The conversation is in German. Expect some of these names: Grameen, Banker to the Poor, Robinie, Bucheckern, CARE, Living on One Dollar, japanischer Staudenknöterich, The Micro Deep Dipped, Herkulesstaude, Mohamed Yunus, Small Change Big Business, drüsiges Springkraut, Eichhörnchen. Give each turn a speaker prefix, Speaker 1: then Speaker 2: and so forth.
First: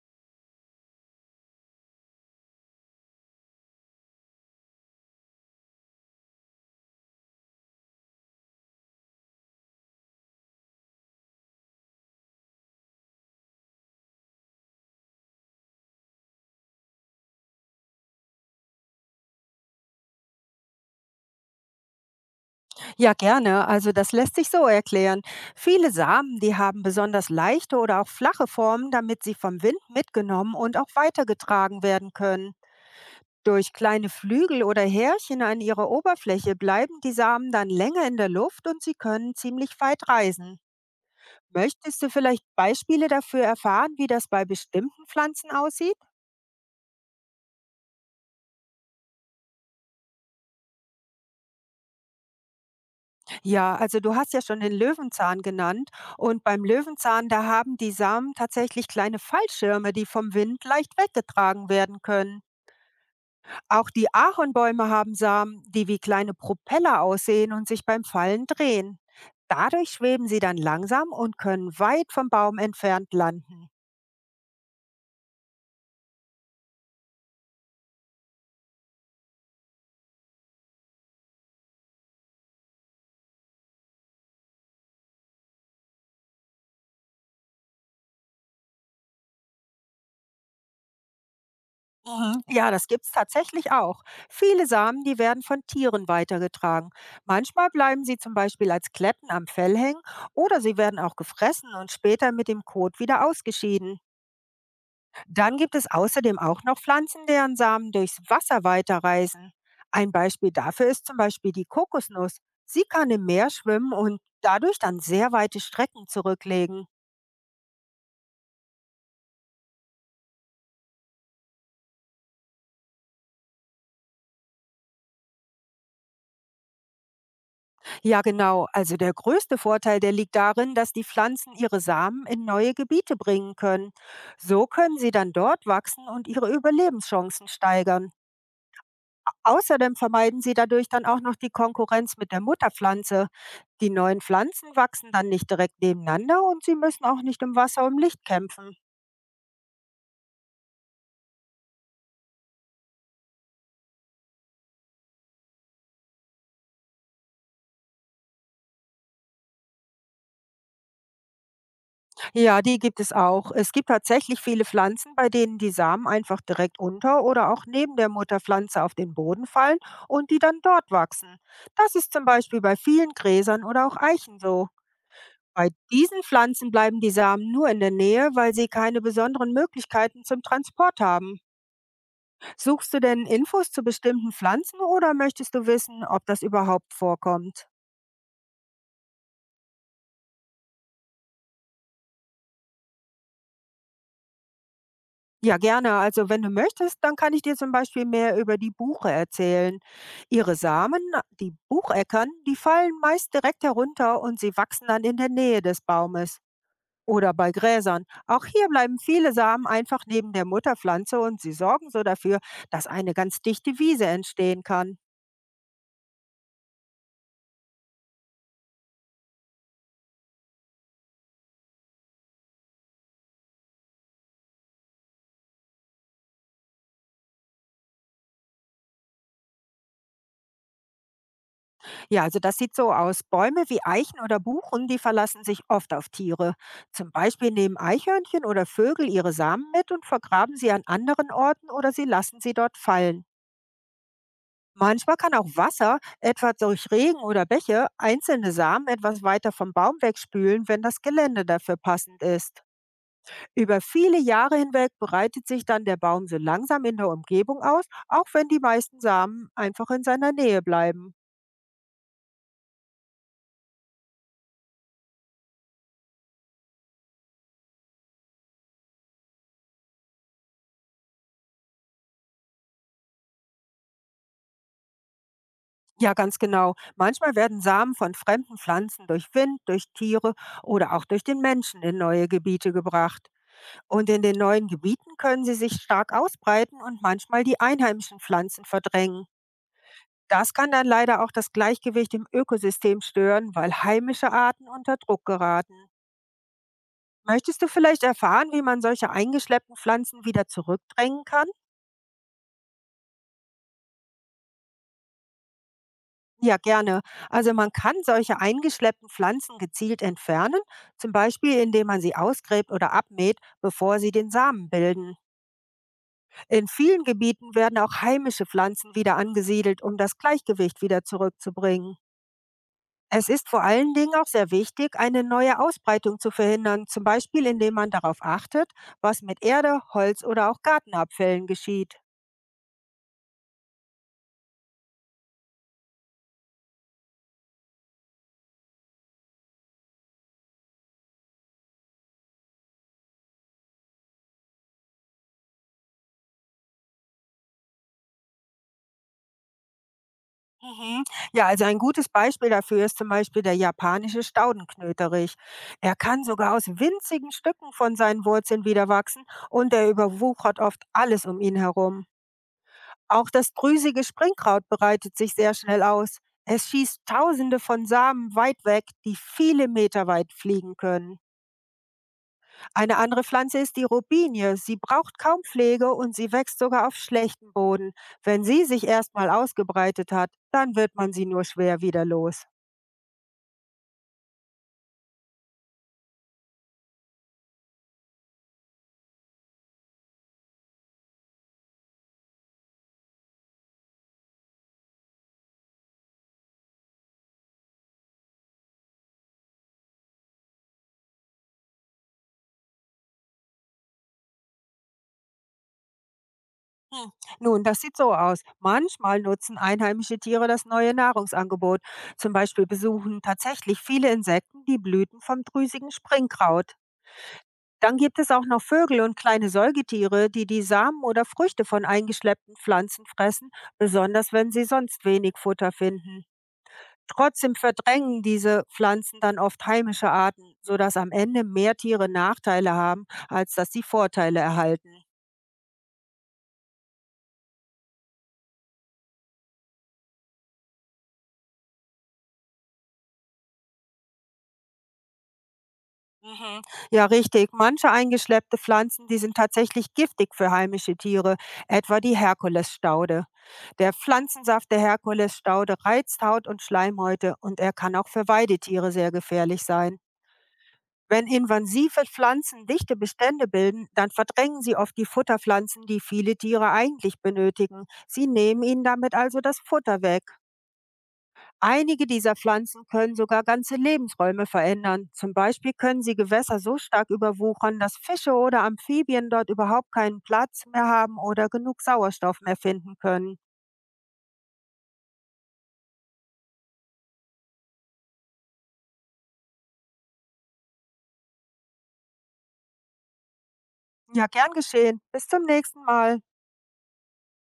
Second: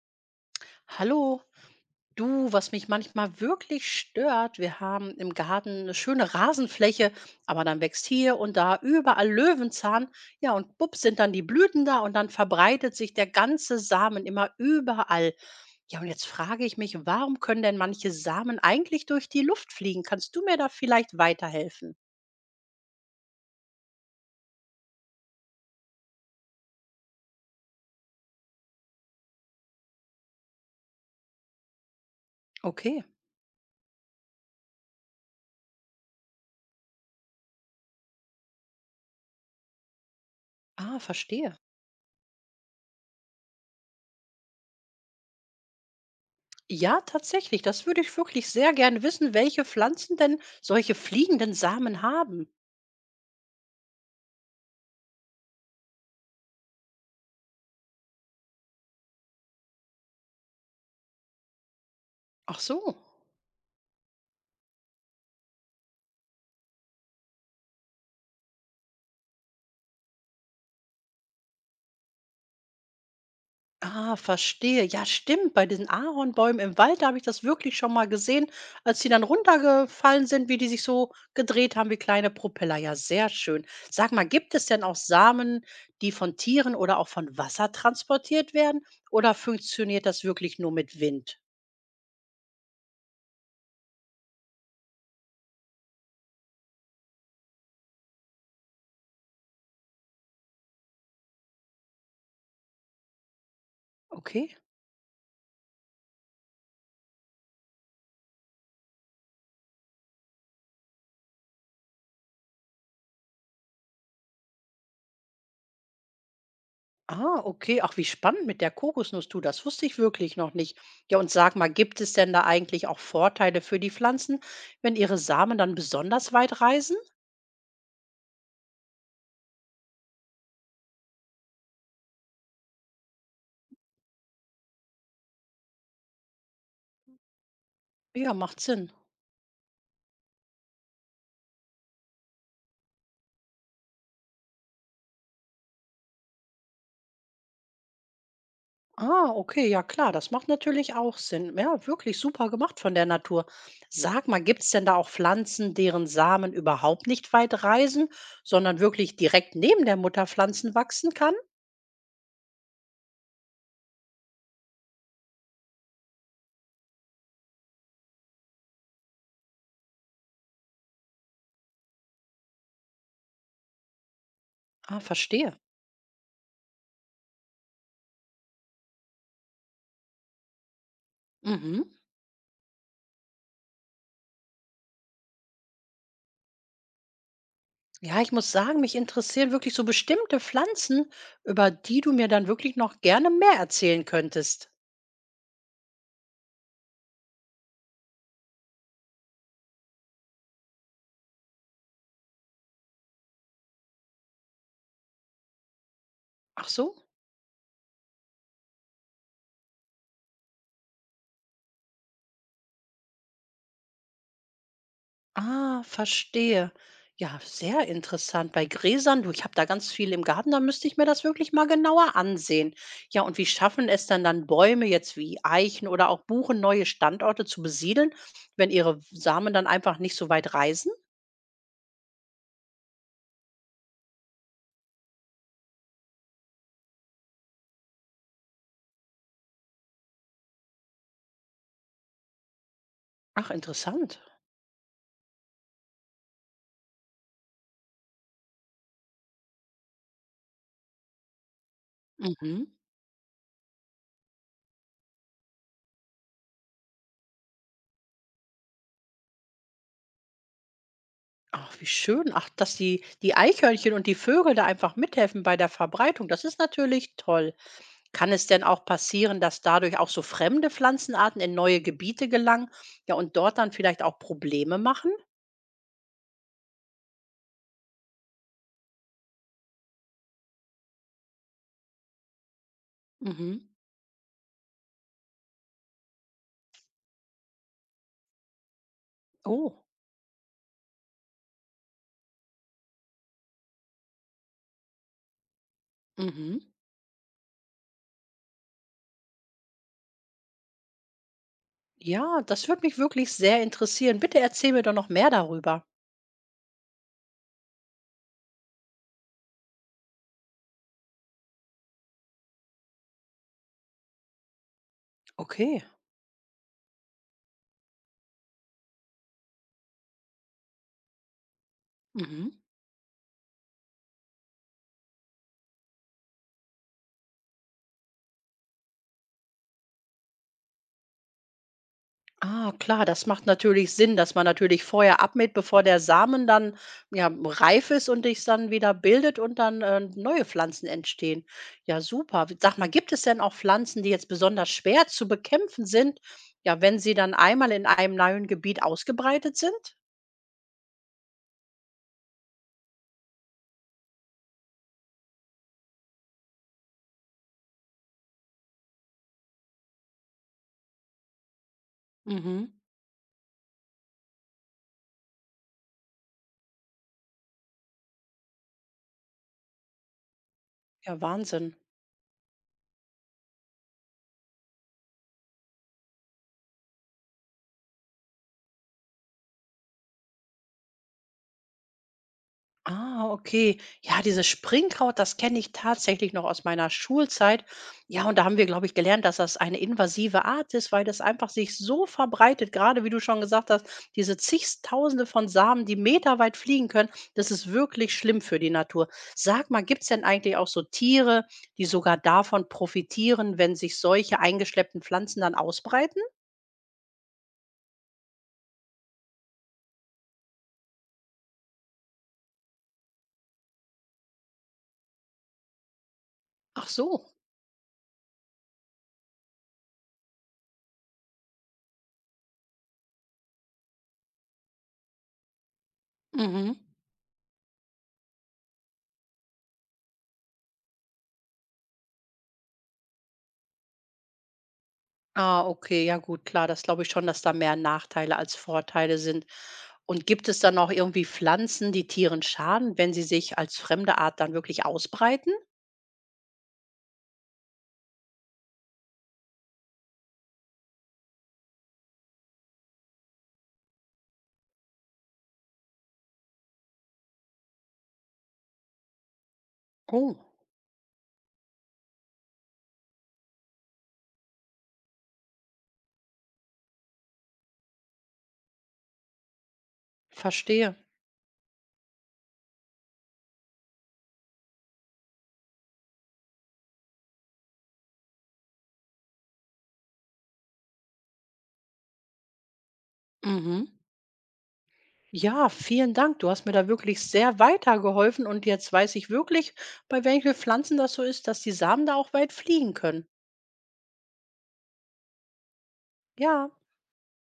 Speaker 1: Hallo, du, was mich manchmal wirklich stört, wir haben im Garten eine schöne Rasenfläche, aber dann wächst hier und da überall Löwenzahn. Ja, und bups sind dann die Blüten da und dann verbreitet sich der ganze Samen immer überall. Ja, und jetzt frage ich mich, warum können denn manche Samen eigentlich durch die Luft fliegen? Kannst du mir da vielleicht weiterhelfen?
Speaker 2: Ja, gerne. Also das lässt sich so erklären. Viele Samen, die haben besonders leichte oder auch flache Formen, damit sie vom Wind mitgenommen und auch weitergetragen werden können.
Speaker 1: Okay,
Speaker 2: Durch kleine Flügel oder Härchen an ihrer Oberfläche bleiben die Samen dann länger in der Luft und sie können ziemlich weit reisen.
Speaker 1: ah, verstehe.
Speaker 2: Möchtest du vielleicht Beispiele dafür erfahren, wie das bei bestimmten Pflanzen aussieht?
Speaker 1: Ja, tatsächlich, das würde ich wirklich sehr gern wissen, welche Pflanzen denn solche fliegenden Samen haben.
Speaker 2: Ja, also du hast ja schon den Löwenzahn genannt und beim Löwenzahn, da haben die Samen tatsächlich kleine Fallschirme, die vom Wind leicht weggetragen werden können.
Speaker 1: Ach so,
Speaker 2: Auch die Ahornbäume haben Samen, die wie kleine Propeller aussehen und sich beim Fallen drehen. Dadurch schweben sie dann langsam und können weit vom Baum entfernt landen.
Speaker 1: ah, verstehe. Ja, stimmt. Bei diesen Ahornbäumen im Wald, da habe ich das wirklich schon mal gesehen, als die dann runtergefallen sind, wie die sich so gedreht haben wie kleine Propeller. Ja, sehr schön. Sag mal, gibt es denn auch Samen, die von Tieren oder auch von Wasser transportiert werden? Oder funktioniert das wirklich nur mit Wind?
Speaker 2: Mhm. Ja, das gibt's tatsächlich auch. Viele Samen, die werden von Tieren weitergetragen. Manchmal bleiben sie zum Beispiel als Kletten am Fell hängen oder sie werden auch gefressen und später mit dem Kot wieder ausgeschieden.
Speaker 1: Okay.
Speaker 2: Dann gibt es außerdem auch noch Pflanzen, deren Samen durchs Wasser weiterreisen. Ein Beispiel dafür ist zum Beispiel die Kokosnuss. Sie kann im Meer schwimmen und dadurch dann sehr weite Strecken zurücklegen.
Speaker 1: Ah, okay. Ach, wie spannend mit der Kokosnuss, du. Das wusste ich wirklich noch nicht. Ja, und sag mal, gibt es denn da eigentlich auch Vorteile für die Pflanzen, wenn ihre Samen dann besonders weit reisen?
Speaker 2: Ja, genau. Also der größte Vorteil, der liegt darin, dass die Pflanzen ihre Samen in neue Gebiete bringen können. So können sie dann dort wachsen und ihre Überlebenschancen steigern.
Speaker 1: Ja, macht Sinn.
Speaker 2: Außerdem vermeiden sie dadurch dann auch noch die Konkurrenz mit der Mutterpflanze. Die neuen Pflanzen wachsen dann nicht direkt nebeneinander und sie müssen auch nicht im Wasser um Licht kämpfen.
Speaker 1: Ah, okay, ja klar, das macht natürlich auch Sinn. Ja, wirklich super gemacht von der Natur. Sag mal, gibt es denn da auch Pflanzen, deren Samen überhaupt nicht weit reisen, sondern wirklich direkt neben der Mutterpflanzen wachsen kann?
Speaker 2: Ja, die gibt es auch. Es gibt tatsächlich viele Pflanzen, bei denen die Samen einfach direkt unter oder auch neben der Mutterpflanze auf den Boden fallen und die dann dort wachsen. Das ist zum Beispiel bei vielen Gräsern oder auch Eichen so.
Speaker 1: Ah, verstehe.
Speaker 2: Bei diesen Pflanzen bleiben die Samen nur in der Nähe, weil sie keine besonderen Möglichkeiten zum Transport haben.
Speaker 1: Mhm.
Speaker 2: Suchst du denn Infos zu bestimmten Pflanzen oder möchtest du wissen, ob das überhaupt vorkommt?
Speaker 1: Ja, ich muss sagen, mich interessieren wirklich so bestimmte Pflanzen, über die du mir dann wirklich noch gerne mehr erzählen könntest.
Speaker 2: Ja, gerne. Also wenn du möchtest, dann kann ich dir zum Beispiel mehr über die Buche erzählen. Ihre Samen, die Bucheckern, die fallen meist direkt herunter und sie wachsen dann in der Nähe des Baumes
Speaker 1: Ach so?
Speaker 2: oder bei Gräsern. Auch hier bleiben viele Samen einfach neben der Mutterpflanze und sie sorgen so dafür, dass eine ganz dichte Wiese entstehen kann.
Speaker 1: Ah, verstehe. Ja, sehr interessant. Bei Gräsern, du, ich habe da ganz viel im Garten, da müsste ich mir das wirklich mal genauer ansehen. Ja, und wie schaffen es denn dann Bäume jetzt wie Eichen oder auch Buchen, neue Standorte zu besiedeln, wenn ihre Samen dann einfach nicht so weit reisen?
Speaker 2: Ja, also das sieht so aus. Bäume wie Eichen oder Buchen, die verlassen sich oft auf Tiere. Zum Beispiel nehmen Eichhörnchen oder Vögel ihre Samen mit und vergraben sie an anderen Orten oder sie lassen sie dort fallen.
Speaker 1: Ach, interessant.
Speaker 2: Manchmal kann auch Wasser, etwa durch Regen oder Bäche, einzelne Samen etwas weiter vom Baum wegspülen, wenn das Gelände dafür passend ist.
Speaker 1: Mhm.
Speaker 2: Über viele Jahre hinweg breitet sich dann der Baum so langsam in der Umgebung aus, auch wenn die meisten Samen einfach in seiner Nähe bleiben.
Speaker 1: Ach, wie schön. Ach, dass die Eichhörnchen und die Vögel da einfach mithelfen bei der Verbreitung, das ist natürlich toll. Kann es denn auch passieren, dass dadurch auch so fremde Pflanzenarten in neue Gebiete gelangen, ja, und dort dann vielleicht auch Probleme machen?
Speaker 2: Ja, ganz genau. Manchmal werden Samen von fremden Pflanzen durch Wind, durch Tiere oder auch durch den Menschen in neue Gebiete gebracht.
Speaker 1: Mhm.
Speaker 2: Und in den neuen Gebieten können sie sich stark ausbreiten und manchmal die einheimischen Pflanzen verdrängen.
Speaker 1: Oh.
Speaker 2: Das kann dann leider auch das Gleichgewicht im Ökosystem stören, weil heimische Arten unter Druck geraten.
Speaker 1: Mhm.
Speaker 2: Möchtest du vielleicht erfahren, wie man solche eingeschleppten Pflanzen wieder zurückdrängen kann?
Speaker 1: Ja, das würde mich wirklich sehr interessieren. Bitte erzähl mir doch noch mehr darüber.
Speaker 2: Ja, gerne. Also man kann solche eingeschleppten Pflanzen gezielt entfernen, zum Beispiel indem man sie ausgräbt oder abmäht, bevor sie den Samen bilden.
Speaker 1: Okay.
Speaker 2: In vielen Gebieten werden auch heimische Pflanzen wieder angesiedelt, um das Gleichgewicht wieder zurückzubringen.
Speaker 1: Mhm.
Speaker 2: Es ist vor allen Dingen auch sehr wichtig, eine neue Ausbreitung zu verhindern, zum Beispiel indem man darauf achtet, was mit Erde, Holz oder auch Gartenabfällen geschieht.
Speaker 1: Ah, klar, das macht natürlich Sinn, dass man natürlich vorher abmäht, bevor der Samen dann ja, reif ist und sich dann wieder bildet und dann neue Pflanzen entstehen. Ja, super. Sag mal, gibt es denn auch Pflanzen, die jetzt besonders schwer zu bekämpfen sind, ja, wenn sie dann einmal in einem neuen Gebiet ausgebreitet sind?
Speaker 2: Mhm. Ja, also ein gutes Beispiel dafür ist zum Beispiel der japanische Staudenknöterich. Er kann sogar aus winzigen Stücken von seinen Wurzeln wieder wachsen und er überwuchert oft alles um ihn herum.
Speaker 1: Mhm.
Speaker 2: Auch das drüsige Springkraut breitet sich sehr schnell aus. Es schießt tausende von Samen weit weg, die viele Meter weit fliegen können.
Speaker 1: Ja, Wahnsinn.
Speaker 2: Eine andere Pflanze ist die Robinie. Sie braucht kaum Pflege und sie wächst sogar auf schlechtem Boden. Wenn sie sich erstmal ausgebreitet hat, dann wird man sie nur schwer wieder los.
Speaker 1: Ah, okay. Ja, dieses Springkraut, das kenne ich tatsächlich noch aus meiner Schulzeit. Ja, und da haben wir, glaube ich, gelernt, dass das eine invasive Art ist, weil das einfach sich so verbreitet, gerade wie du schon gesagt hast, diese zigtausende von Samen, die meterweit fliegen können, das ist wirklich schlimm für die Natur. Sag mal, gibt es denn eigentlich auch so Tiere, die sogar davon profitieren, wenn sich solche eingeschleppten Pflanzen dann ausbreiten?
Speaker 2: Hm. Nun, das sieht so aus. Manchmal nutzen einheimische Tiere das neue Nahrungsangebot. Zum Beispiel besuchen tatsächlich viele Insekten die Blüten vom drüsigen Springkraut.
Speaker 1: Ach so.
Speaker 2: Dann gibt es auch noch Vögel und kleine Säugetiere, die die Samen oder Früchte von eingeschleppten Pflanzen fressen, besonders wenn sie sonst wenig Futter finden.
Speaker 1: Mhm.
Speaker 2: Trotzdem verdrängen diese Pflanzen dann oft heimische Arten, sodass am Ende mehr Tiere Nachteile haben, als dass sie Vorteile erhalten.
Speaker 1: Ah, okay, ja gut, klar, das glaube ich schon, dass da mehr Nachteile als Vorteile sind. Und gibt es dann auch irgendwie Pflanzen, die Tieren schaden, wenn sie sich als fremde Art dann wirklich ausbreiten?
Speaker 2: Mhm. Ja, richtig. Manche eingeschleppte Pflanzen, die sind tatsächlich giftig für heimische Tiere, etwa die Herkulesstaude. Der Pflanzensaft der Herkulesstaude reizt Haut und Schleimhäute und er kann auch für Weidetiere sehr gefährlich sein.
Speaker 1: Oh,
Speaker 2: Wenn invasive Pflanzen dichte Bestände bilden, dann verdrängen sie oft die Futterpflanzen, die viele Tiere eigentlich benötigen. Sie nehmen ihnen damit also das Futter weg.
Speaker 1: verstehe.
Speaker 2: Einige dieser Pflanzen können sogar ganze Lebensräume verändern. Zum Beispiel können sie Gewässer so stark überwuchern, dass Fische oder Amphibien dort überhaupt keinen Platz mehr haben oder genug Sauerstoff mehr finden können.
Speaker 1: Mhm. Ja, vielen Dank. Du hast mir da wirklich sehr weitergeholfen und jetzt weiß ich wirklich, bei welchen Pflanzen das so ist, dass die Samen da auch weit fliegen können.
Speaker 2: Ja, gern geschehen. Bis zum nächsten Mal.
Speaker 1: Ja.